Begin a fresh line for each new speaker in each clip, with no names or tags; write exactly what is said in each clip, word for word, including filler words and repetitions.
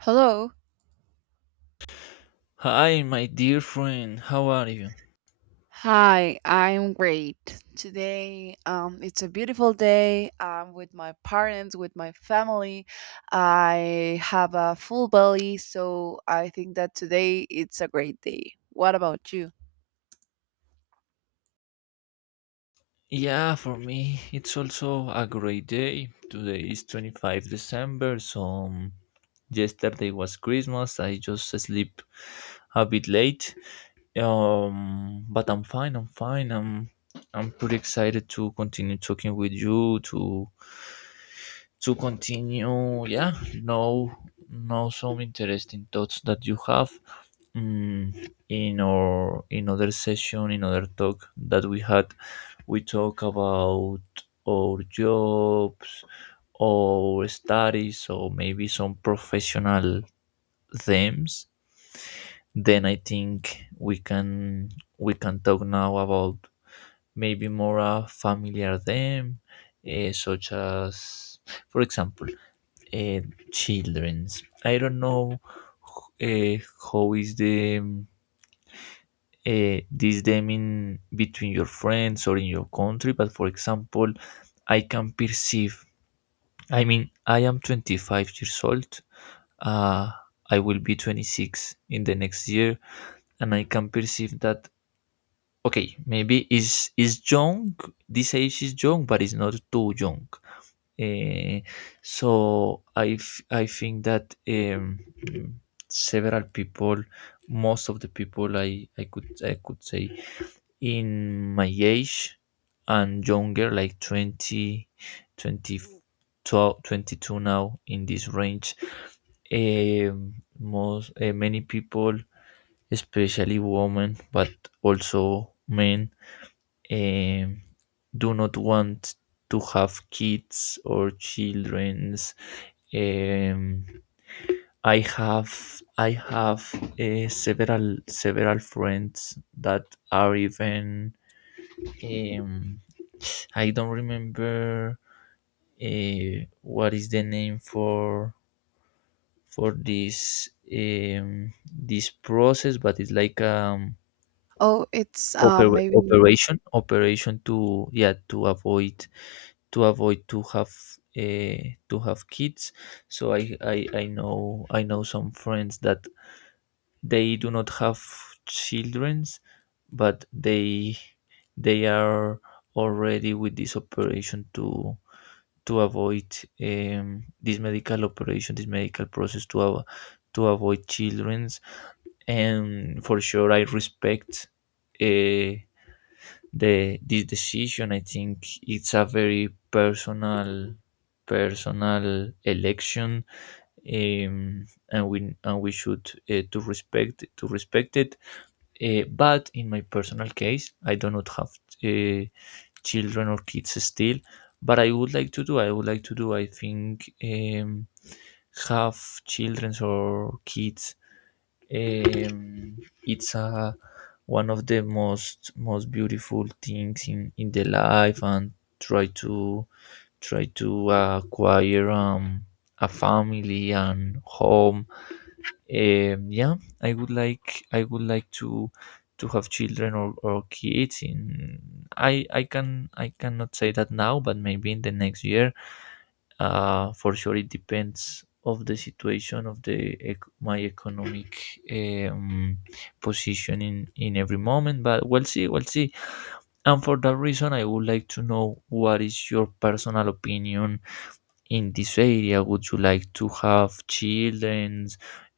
Hello.
Hi, my dear friend, how are you?
Hi, I'm great. Today, um, it's a beautiful day. I'm with my parents, with my family. I have a full belly, so I think that today it's a great day. What about you?
Yeah, for me, it's also a great day. Today is twenty-fifth December, so um, yesterday was Christmas. I just sleep a bit late. Um, but I'm fine, I'm fine. I'm I'm pretty excited to continue talking with you to to continue, yeah, know know some interesting thoughts that you have. mm, in our in other session, in other talk that we had, we talk about our jobs, our studies, or maybe some professional themes. Then I think we can we can talk now about maybe more a familiar theme, eh, such as, for example, uh, children's. I don't know, uh, how is the uh, this them in between your friends or in your country. But, for example, I can perceive, I mean, I am twenty-five years old. uh, I will be twenty-six in the next year, and I can perceive that. Okay, maybe is is young, this age is young, but it's not too young. Eh, so I, f- I think that, um, several people, most of the people, i i could I could say, in my age and younger, like twenty, twenty twelve, twenty two, now in this range. Um, most uh, Many people, especially women but also men, um, do not want to have kids or children's. um, i have I have, uh, several several friends that are even, um, I don't remember uh, what is the name for for this, um, this process, but it's like um
Oh, it's um
oper-
maybe
operation operation to, yeah, to avoid, to avoid to have, uh, to have kids. So I, I I know I know some friends that they do not have childrens, but they they are already with this operation to, to avoid, um, this medical operation, this medical process, to avo- to avoid children's. And for sure, I respect, uh, the this decision. I think it's a very personal personal election, um, and we and we should, uh, to respect to respect it. Uh, but in my personal case, I do not have Uh, children or kids still, but i would like to do I would like to do, I think, um, have children or kids. Um, it's a one of the most most beautiful things in, in the life, and try to, try to acquire, um, a family and home. um, yeah, I would like I would like to, to have children or, or kids in. I I can I cannot say that now, but maybe in the next year. Uh, for sure, it depends of the situation of the, ec- my economic, um, position in, in every moment. But we'll see, we'll see. And for that reason, I would like to know what is your personal opinion in this area. Would you like to have children?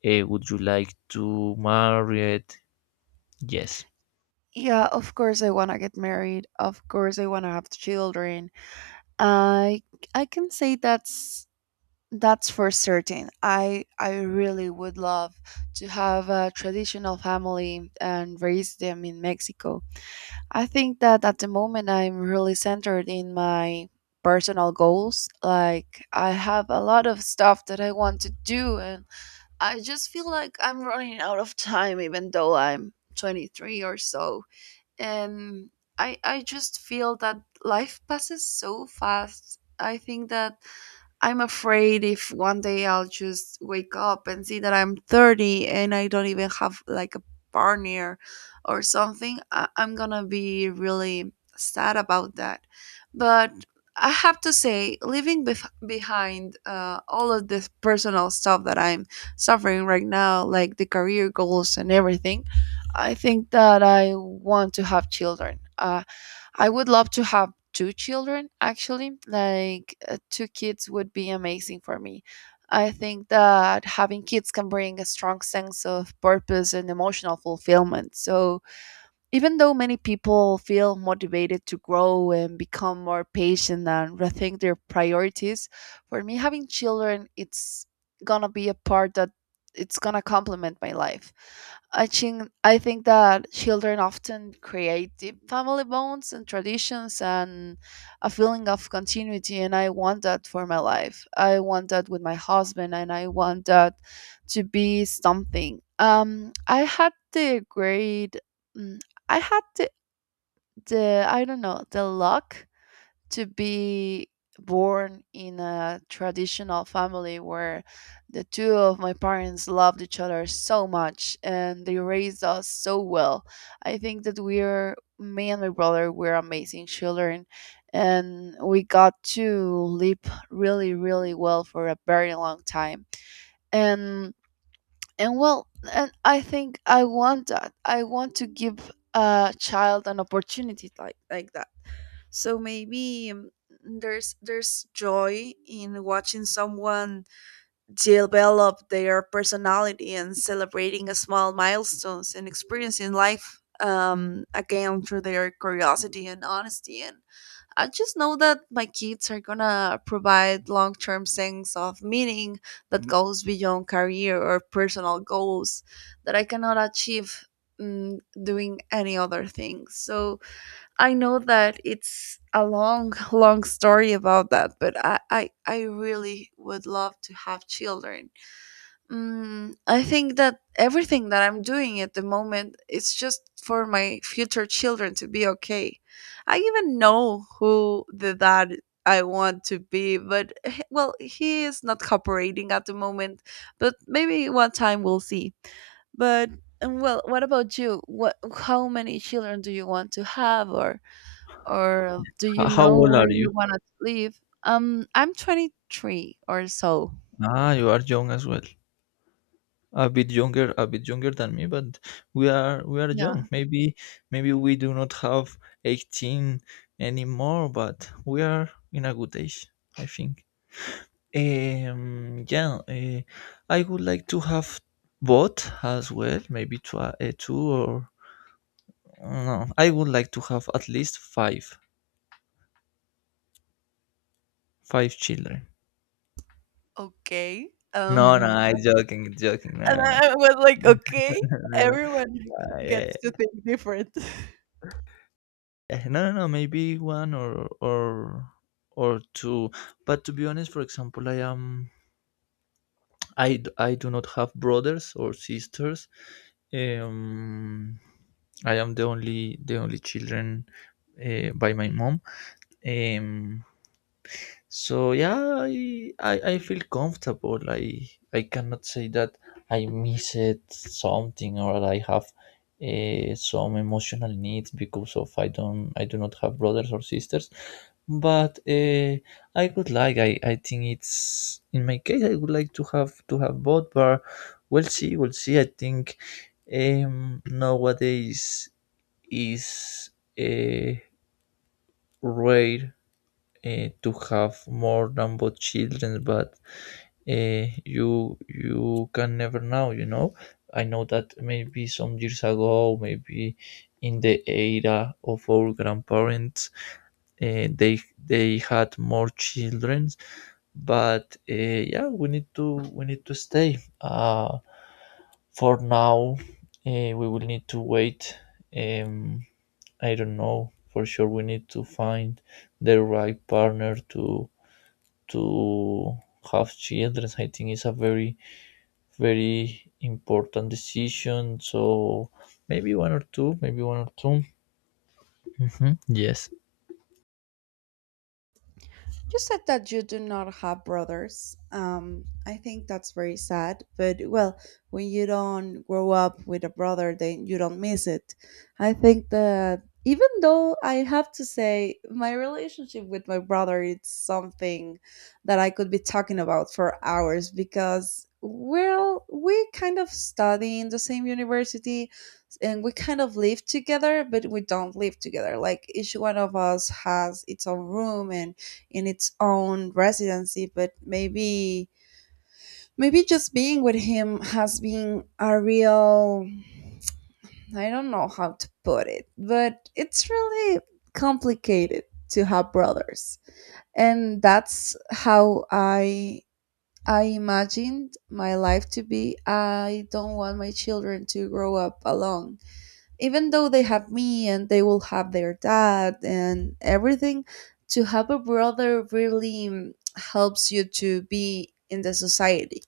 Eh, would you like to marry it? Yes.
yeah, of course I want to get married. Of course I want to have children. I I can say that's That's for certain. I I really would love to have a traditional family and raise them in Mexico. I think that at the moment I'm really centered in my personal goals. Like I have a lot of stuff that I want to do, and I just feel like I'm running out of time even though I'm twenty-three or so. And I I just feel that life passes so fast. I think that I'm afraid if one day I'll just wake up and see that I'm thirty and I don't even have like a partner or something, I- I'm gonna be really sad about that. But I have to say, leaving bef- behind uh, all of this personal stuff that I'm suffering right now, like the career goals and everything, I think that I want to have children. Uh, I would love to have two children, actually. Like, uh, two kids would be amazing for me. I think that having kids can bring a strong sense of purpose and emotional fulfillment. So, even though many people feel motivated to grow and become more patient and rethink their priorities, for me, having children, it's gonna be a part that it's gonna complement my life. I think I think that children often create deep family bonds and traditions and a feeling of continuity, and I want that for my life. I want that with my husband, and I want that to be something. Um, I had the great I had the, the I don't know the luck to be born in a traditional family where the two of my parents loved each other so much and they raised us so well. I think that we're me and my brother were amazing children and we got to live really really well for a very long time. And and well, and I think I want that I want to give a child an opportunity like like that. So maybe um, there's there's joy in watching someone develop their personality and celebrating a small milestones and experiencing life, um, again through their curiosity and honesty. And I just know that my kids are gonna provide long term sense of meaning that goes beyond career or personal goals that I cannot achieve, mm, doing any other thing. So I know that it's a long, long story about that, but I, I, I really would love to have children. Mm, I think that everything that I'm doing at the moment is just for my future children to be okay. I even know who the dad I want to be, but h- well, he is not cooperating at the moment, but maybe one time we'll see. But and well, what about you? What how many children do you want to have, or or do you
H- How
know
old
where
are you?
you want to live? Um, I'm twenty-three or so.
Ah, you are young as well. A bit younger, a bit younger than me, but we are we are
Yeah.
young. Maybe maybe we do not have eighteen anymore, but we are in a good age, I think. Um, yeah, uh, I would like to have both as well, maybe twi- uh, two, or no, I would like to have at least five, five children.
Okay.
No, no,
Um.
I joking, joking.
And
No, no,
I was like,
no,
"Okay,
no, no.
everyone
Uh, yeah,
gets to think different."
yeah. No, no, no, maybe one, or or or two. But to be honest, for example, I am I d- I do not have brothers or sisters. Um, I am the only the only children, uh, by my mom. Um, So yeah, I, I I feel comfortable. I I cannot say that I miss it something, or that I have, uh, some emotional needs because of, I don't I do not have brothers or sisters. But uh, I would like I I think it's, in my case, I would like to have, to have both. But we'll see, we'll see. I think, um nowadays is, uh, rare, uh, to have more than both children, but, uh, you you can never know. You know, I know that maybe some years ago, maybe in the era of our grandparents, uh, they they had more children, but, uh, yeah, we need to we need to stay. Uh, for now, uh, we will need to wait. Um, I don't know for sure. We need to find the right partner to, to have children. I think it's a very, very important decision. So maybe one or two, maybe one or two. hmm Yes.
You said that you do not have brothers. Um, I think that's very sad. But well, when you don't grow up with a brother, then you don't miss it. I think that even though I have to say my relationship with my brother, it's something that I could be talking about for hours because well, we kind of study in the same university and we kind of live together, but we don't live together. Like each one of us has its own room and in its own residency, but maybe maybe just being with him has been a real I don't know how to put it, but it's really complicated to have brothers, and that's how i i imagined my life to be. I don't want my children to grow up alone, even though they have me and they will have their dad and everything. To have a brother really, mm, helps you to be in the society.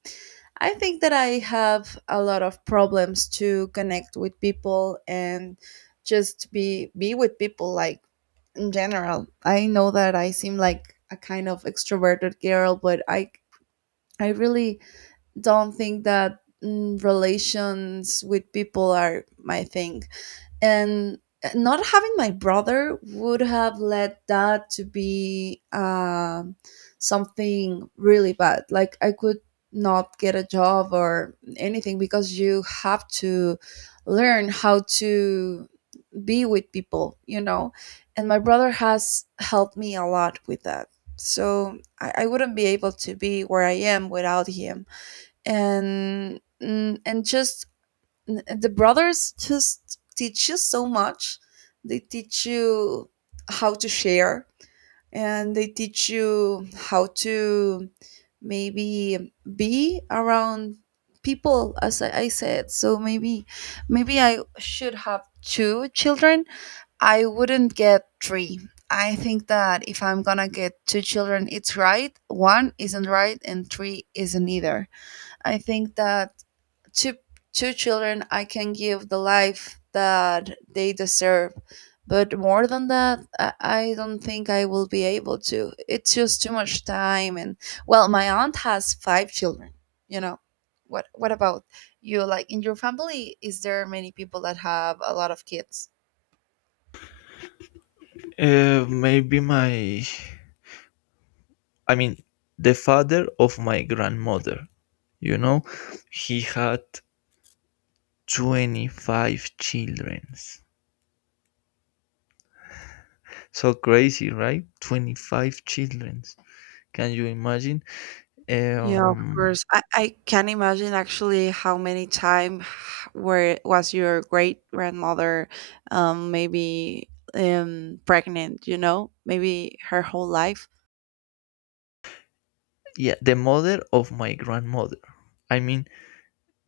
I think that I have a lot of problems to connect with people and just be be with people, like, in general. I know that I seem like a kind of extroverted girl, but i i really don't think that, mm, relations with people are my thing. And uh, not having my brother would have led that to be, um, something really bad, like I could not get a job or anything because you have to learn how to be with people, you know. And my brother has helped me a lot with that, so i, I wouldn't be able to be where I am without him. And, mm, and just the brothers just teach you so much. They teach you how to share, and they teach you how to maybe be around people, as i I said. So maybe maybe I should have two children. I wouldn't get three. I think that if I'm gonna get two children, it's right. One isn't right and three isn't either. I think that to two children I can give the life that they deserve, but more than that, i I don't think I will be able to. It's just too much time. And well, my aunt has five children, you know. what what about you? Like, in your family, is there many people that have a lot of kids?
Uh, maybe my, I mean, the father of my grandmother, you know, he had twenty-five children. So crazy, right? twenty-five children. Can you imagine?
Yeah, of
Um,
course. I, I can imagine actually how many time where was your great grandmother, um maybe, um pregnant, you know? Maybe her whole life.
yeah, the mother of my grandmother. I mean,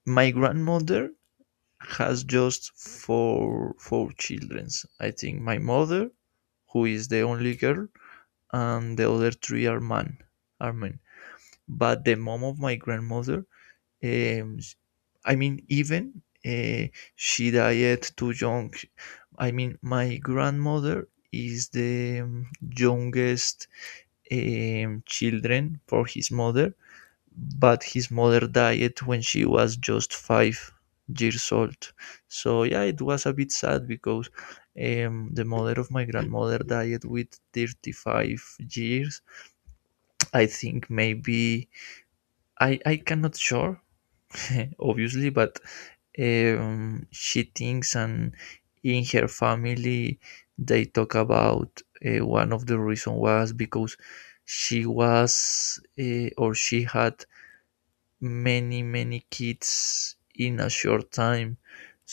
my grandmother has just four four children. I think my mother, who is the only girl, and the other three are man are men. But the mom of my grandmother, um, I mean, even, uh, she died too young. I mean, my grandmother is the, um, youngest, um, children for his mother, but his mother died when she was just five years old. So yeah, it was a bit sad because, um, the mother of my grandmother died with thirty-five years. I think maybe I I cannot sure, obviously, but, um, she thinks, and in her family they talk about, uh, one of the reason was because she was uh, or she had many, many kids in a short time,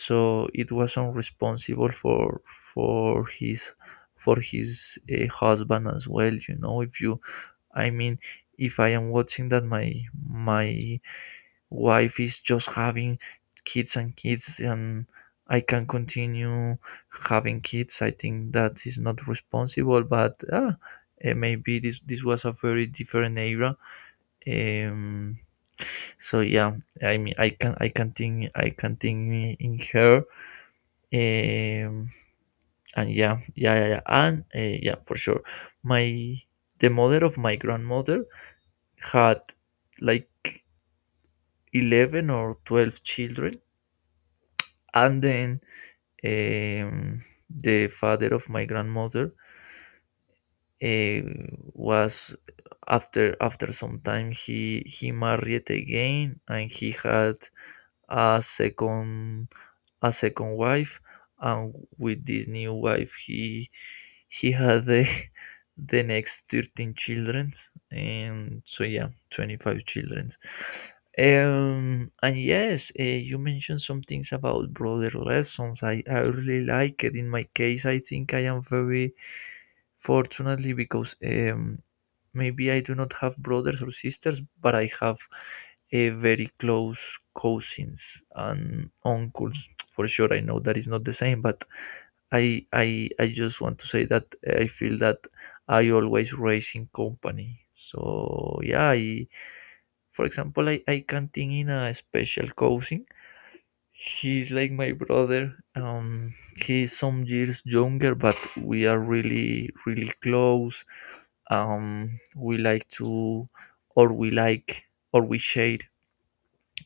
so it was unresponsible for, for his for his uh, husband as well, you know. If you, I mean, if I am watching that my my wife is just having kids and kids, and I can continue having kids, I think that is not responsible. But, uh, maybe this this was a very different era. um, so yeah, I mean, I can I can think I can think in her. Um, and yeah, yeah, yeah, yeah. and uh, Yeah, for sure. My The mother of my grandmother had like eleven or twelve children, and then, um, the father of my grandmother, uh, was, after after some time, he he married again, and he had a second, a second wife. And with this new wife, he he had the the next thirteen children, and so yeah, twenty five children. Um, and yes, uh, you mentioned some things about brother lessons. I, I really like it. In my case, I think I am very fortunately because, um, maybe I do not have brothers or sisters, but I have a very close cousins and uncles, for sure. I know that is not the same, but i i I just want to say that I feel that I always race in company. So yeah, I for example, i I can think in a special cousin, he's like my brother. Um he's some years younger, but we are really, really close. um we like to or we like or We share,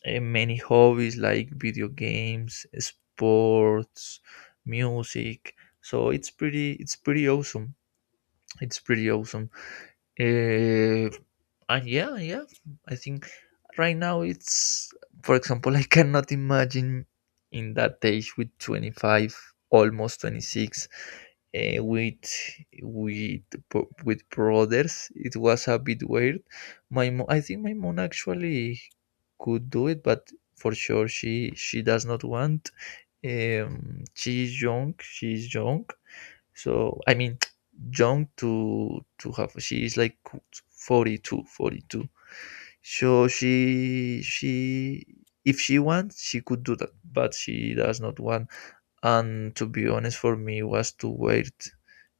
eh, many hobbies like video games, sports, music. So it's pretty it's pretty awesome. It's pretty awesome. Eh, and yeah, yeah, I think right now, it's, for example, I cannot imagine in that age with twenty-five, almost twenty-six, uh, with with bro- with brothers. It was a bit weird. My mom, I think my mom actually could do it, but for sure she she does not want. Um, she is young. She is young, so I mean, young to, to have. She is like forty two, forty two. So she she, if she wants, she could do that, but she does not want. And to be honest, for me was to wait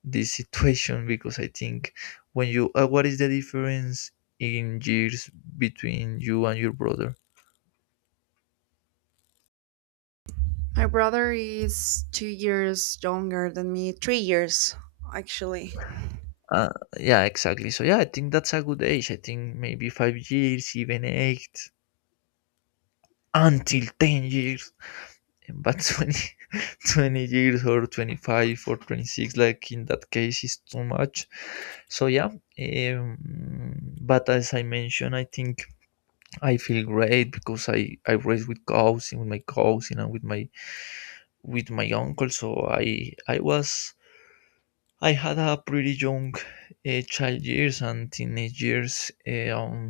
this situation because I think when you uh, what is the difference in years between you and your brother?
My brother is two years younger than me, three years actually.
Uh, yeah, exactly. So yeah, I think that's a good age. I think maybe five years, even eight, until ten years. But twenty, twenty years, or twenty-five, or twenty-six, like in that case is too much. So yeah. um, but as I mentioned, I think I feel great because i I raised with, cousin with my cousin, and with my, with my uncle. So i i was I had a pretty young, uh, child years and teenage years. eh, um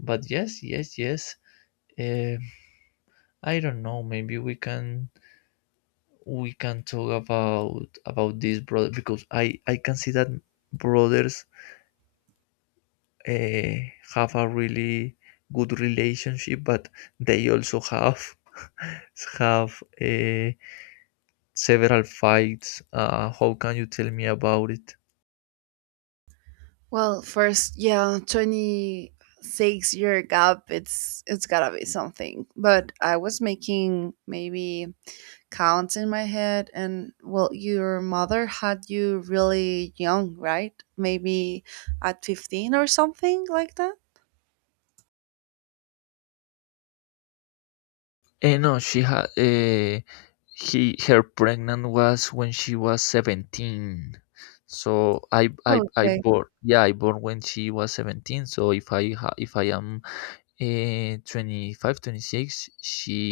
But yes, yes, yes. Eh, I don't know, maybe we can we can talk about, about this brother, because I I can see that brothers, uh, have a really good relationship, but they also have have, uh, several fights. Uh, how can you tell me about it?
Well, first, yeah, twenty six year gap. It's it's gotta be something. But I was making maybe counts in my head, and well, your mother had you really young, right? Maybe at fifteen or something like that.
Eh, no, she had uh, he her pregnant was when she was seventeen. So I
Oh,
I I
okay.
born, yeah, I born when she was seventeen. So if I ha- if I am, Uh, twenty-five, twenty-six, she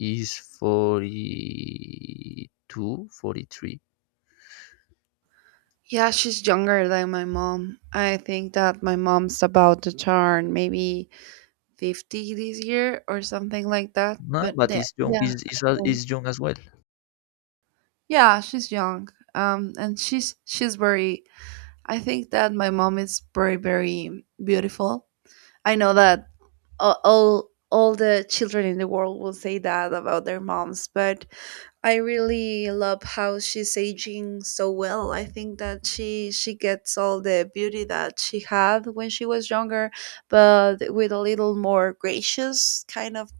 is forty two, forty three.
Yeah, she's younger than my mom. I think that my mom's about to turn maybe fifty this year or something like that,
No,
but
but
yeah
it's young.
yeah.
Is is uh,
Okay.
is young as well.
Yeah, she's young, um and she's she's very I think that my mom is very very beautiful. I know that a- all all the children in the world will say that about their moms, but I really love how she's aging so well. I think that she she gets all the beauty that she had when she was younger, but with a little more gracious kind of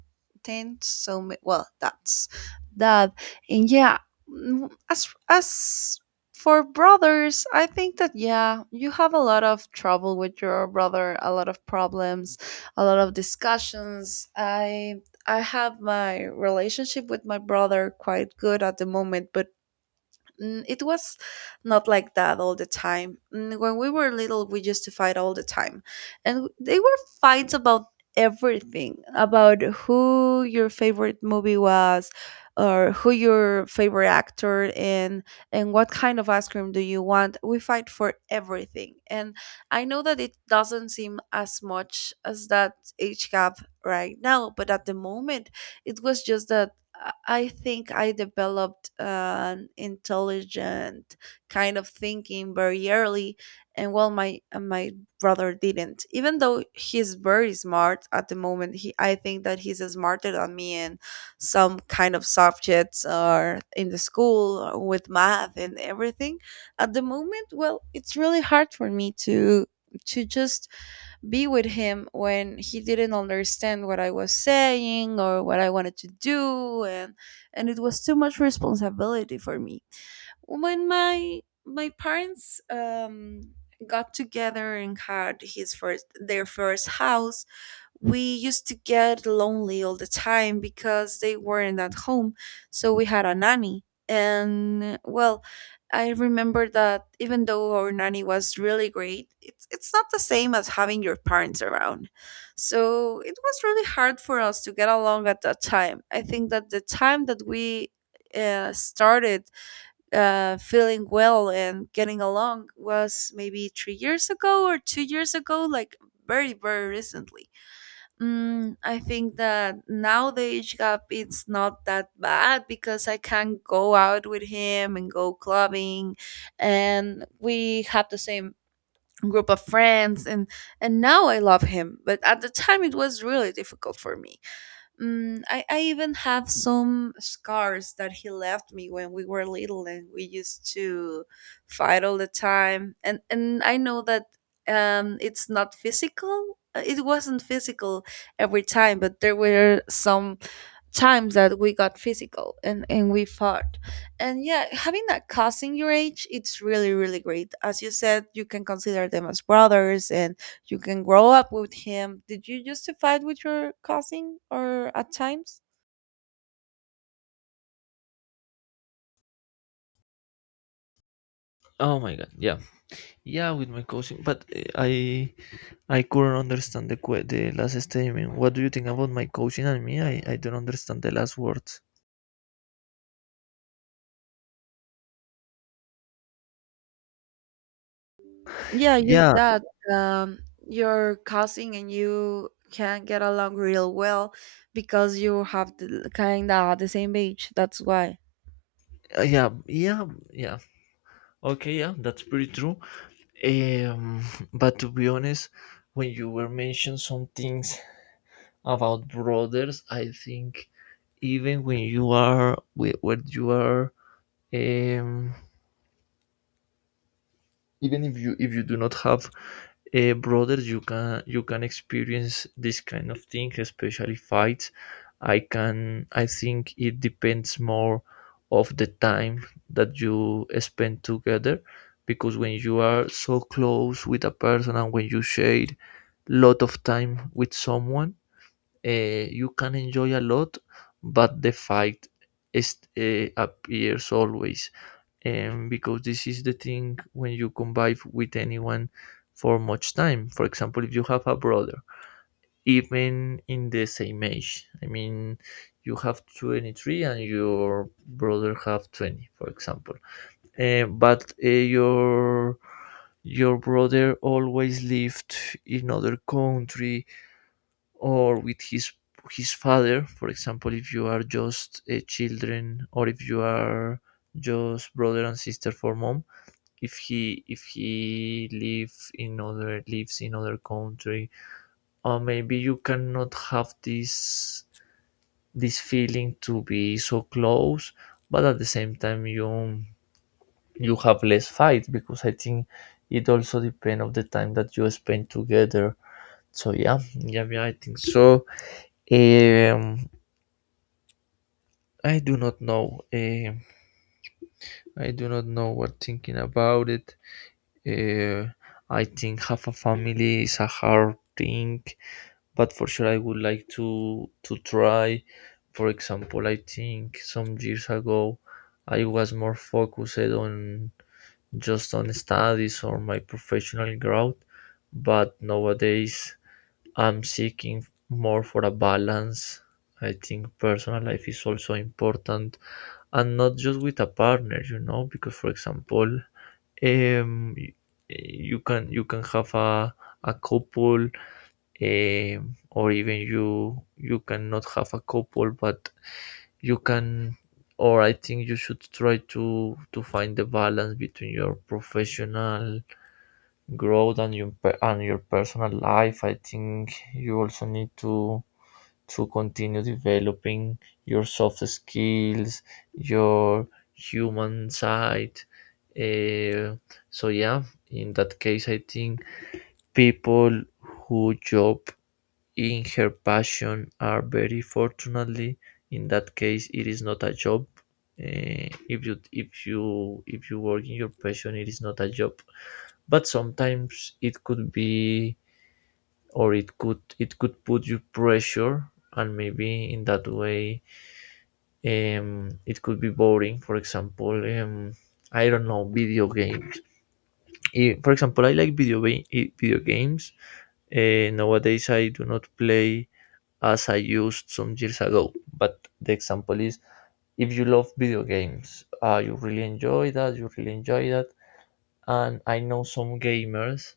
tend. So ma- well, that's that. And yeah, mm, as as for brothers, I think that, yeah, you have a lot of trouble with your brother, a lot of problems, a lot of discussions. I i have my relationship with my brother quite good at the moment, but Mm, it was not like that all the time. Mm, When we were little, we used to fight all the time. And they were fights about everything, about who your favorite movie was or who your favorite actor, and and what kind of ice cream do you want. We fight for everything. And I know that it doesn't seem as much as that age gap right now, but at the moment it was just that. I I think I developed an intelligent kind of thinking very early, and well, my uh, my brother didn't. Even though he's very smart at the moment, he I think that he's smarter than me in some kind of subjects or in the school or with math and everything. At the moment, well, it's really hard for me to to just be with him when he didn't understand what I was saying or what I wanted to do. and and it was too much responsibility for me. When my my parents um got together and had his first their first house, we used to get lonely all the time because they weren't at home. So we had a nanny. And well, I remember that even though our nanny was really great, it's, it's not the same as having your parents around. So it was really hard for us to get along at that time. I think that the time that we uh, started uh, feeling well and getting along was maybe three years ago or two years ago, like very, very recently. Mm, I think that now the age gap it's not that bad because I can go out with him and go clubbing, and we have the same group of friends, and and now I love him. But at the time, it was really difficult for me. Mm, I, I even have some scars that he left me when we were little and we used to fight all the time. And and I know that um it's not physical. uh, It wasn't physical every time, but there were some times that we got physical and and we fought. And yeah, having that cousin your age, it's really really great, as you said. You can consider them as brothers, and you can grow up with him. Did you used to fight with your cousin or at times?
Oh my god. Yeah. Yeah, with my cousin. But uh, I I couldn't understand the que- the last statement. What do you think about my cousin and me? I I don't understand the last words.
Yeah, use
Yeah.
that, um your cousin and you can get along real well because you have the kind of the same age. That's why
uh, Yeah. Yeah. Yeah. Okay, yeah, that's pretty true. Um, but to be honest, when you were mentioning some things about brothers, I think even when you are with when you are um even if you if you do not have a brother, you can you can experience this kind of thing, especially fights. I can i think it depends more of the time that you spend together, because when you are so close with a person and when you share lot of time with someone, uh, you can enjoy a lot, but the fight is uh, appears always, um, because this is the thing when you convive with anyone for much time. For example, if you have a brother, even in the same age, I mean, you have twenty-three and your brother have twenty, for example. Uh, but uh, your your brother always lived in other country, or with his his father, for example, if you are just a children, or if you are just brother and sister for mom. If he if he live in other lives in other country, or maybe you cannot have this this feeling to be so close. But at the same time, you you have less fight, because I think it also depends of the time that you spend together. So yeah, yeah, yeah, I think so. um I do not know. um I do not know what thinking about it. uh, I think have a family is a hard thing, but for sure I would like to to try. For example, I think some years ago I was more focused on just on studies or my professional growth, but nowadays I'm seeking more for a balance. I think personal life is also important, and not just with a partner, you know, because for example, um y- you can you can have a a couple. Um, or even you you cannot have a couple, but you can. Or I think you should try to to find the balance between your professional growth and your per- and your personal life. I think you also need to to continue developing your soft skills, your human side. uh, so yeah, in that case I think people who job in her passion are very fortunately. In that case, it is not a job. Eh, if you if you if you work in your passion, it is not a job. But sometimes it could be, or it could it could put you pressure, and maybe in that way, um it could be boring. For example, um I don't know, video games. Eh, for example, I like video, eh, video games. Eh, nowadays I do not play as I used some years ago. But the example is, if you love video games, uh, you really enjoy that, you really enjoy that. And I know some gamers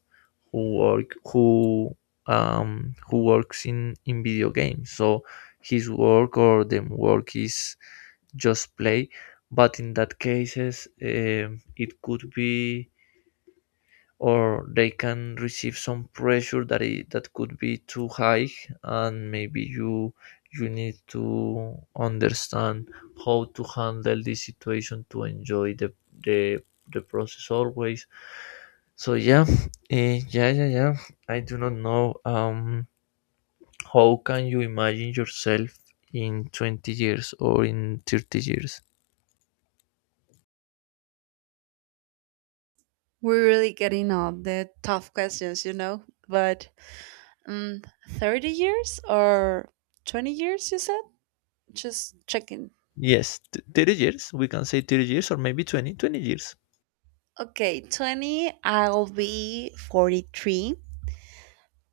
who work who um who works in in video games. So his work, or the work, is just play. But in that cases, um, it could be, or they can receive some pressure that it, that could be too high. And maybe you you need to understand how to handle this situation to enjoy the the, the process always. So yeah. Eh, yeah, yeah, yeah. I do not know. Um how can you imagine yourself in twenty years or in thirty years?
we're really getting on the tough questions, you know. But Mm, thirty years or twenty years, you said? Just checking.
Yes t- thirty years, we can say thirty years, or maybe twenty twenty years.
Okay, twenty, I'll be forty-three.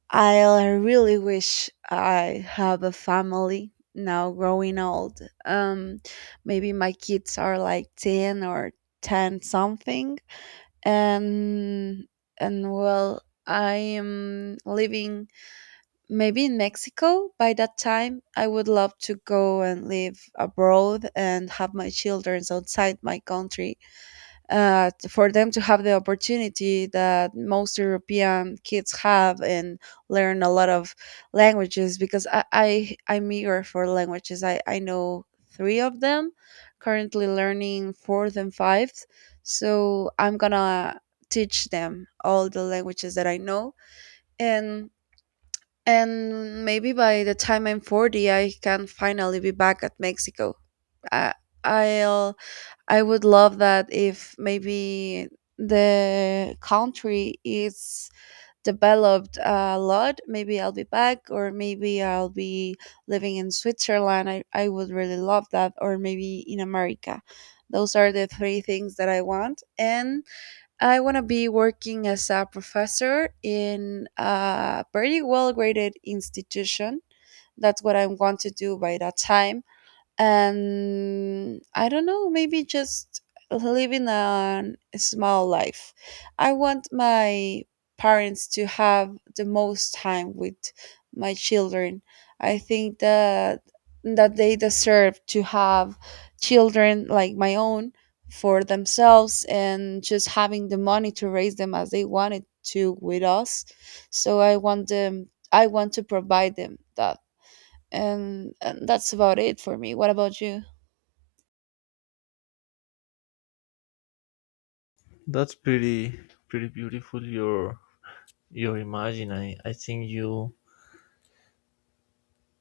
I really wish I have a family now growing old. Um, maybe my kids are like ten or ten something. And, and well, I am living maybe in Mexico by that time. I would love to go and live abroad and have my children outside my country, uh, for them to have the opportunity that most European kids have and learn a lot of languages, because I, I I'm eager for languages. I, I know three of them, currently learning fourth and fifth. So I'm gonna teach them all the languages that I know. and and maybe by the time I'm forty, I can finally be back at Mexico. I, I'll I would love that. If maybe the country is developed a lot, maybe I'll be back, or maybe I'll be living in Switzerland. I, I would really love that, or maybe in America. Those are the three things that I want. And I want to be working as a professor in a very well graded institution. That's what I want to do by that time. And I don't know, maybe just living a small life. I want my parents to have the most time with my children. I think that that they deserve to have children like my own for themselves, and just having the money to raise them as they wanted to with us. So I want them I want to provide them that. and, and that's about it for me. What about you?
That's pretty pretty beautiful, your your imagine. I, I think you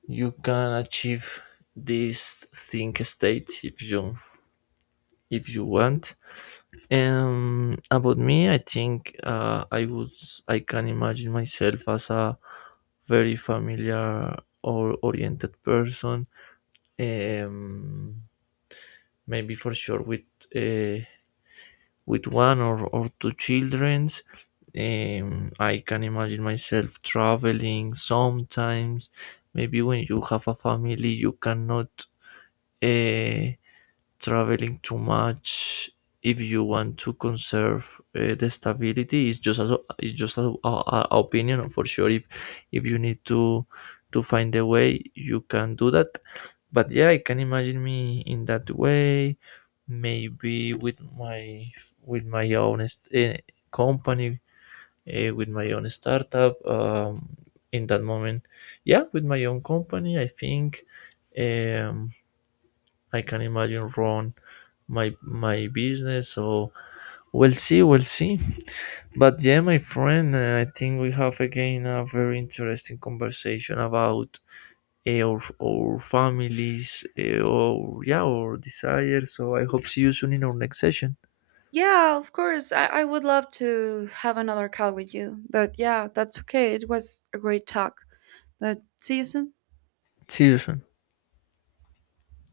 you can achieve this think state if you if you want. Um about me, I think, uh, I would I can imagine myself as a very familiar or oriented person. Um Maybe for sure with, uh, with one or, or two children. Um, I can imagine myself traveling sometimes. Maybe when you have a family, you cannot uh, traveling too much, if you want to conserve uh, the stability. It's just as it's just a, a, a opinion, for sure. If if you need to to find a way, you can do that. But yeah, I can imagine me in that way, maybe with my with my own, uh, company, uh, with my own startup, um, in that moment. Yeah, with my own company, I think, um, I can imagine run my my business. So we'll see we'll see. But yeah, my friend, uh, I think we have again a very interesting conversation about, uh, our, our families, uh, or yeah, our desires. So I hope see you soon in our next session.
Yeah, of course. I, I would love to have another call with you. But yeah, that's okay. It was a great talk. But see you soon.
See you soon.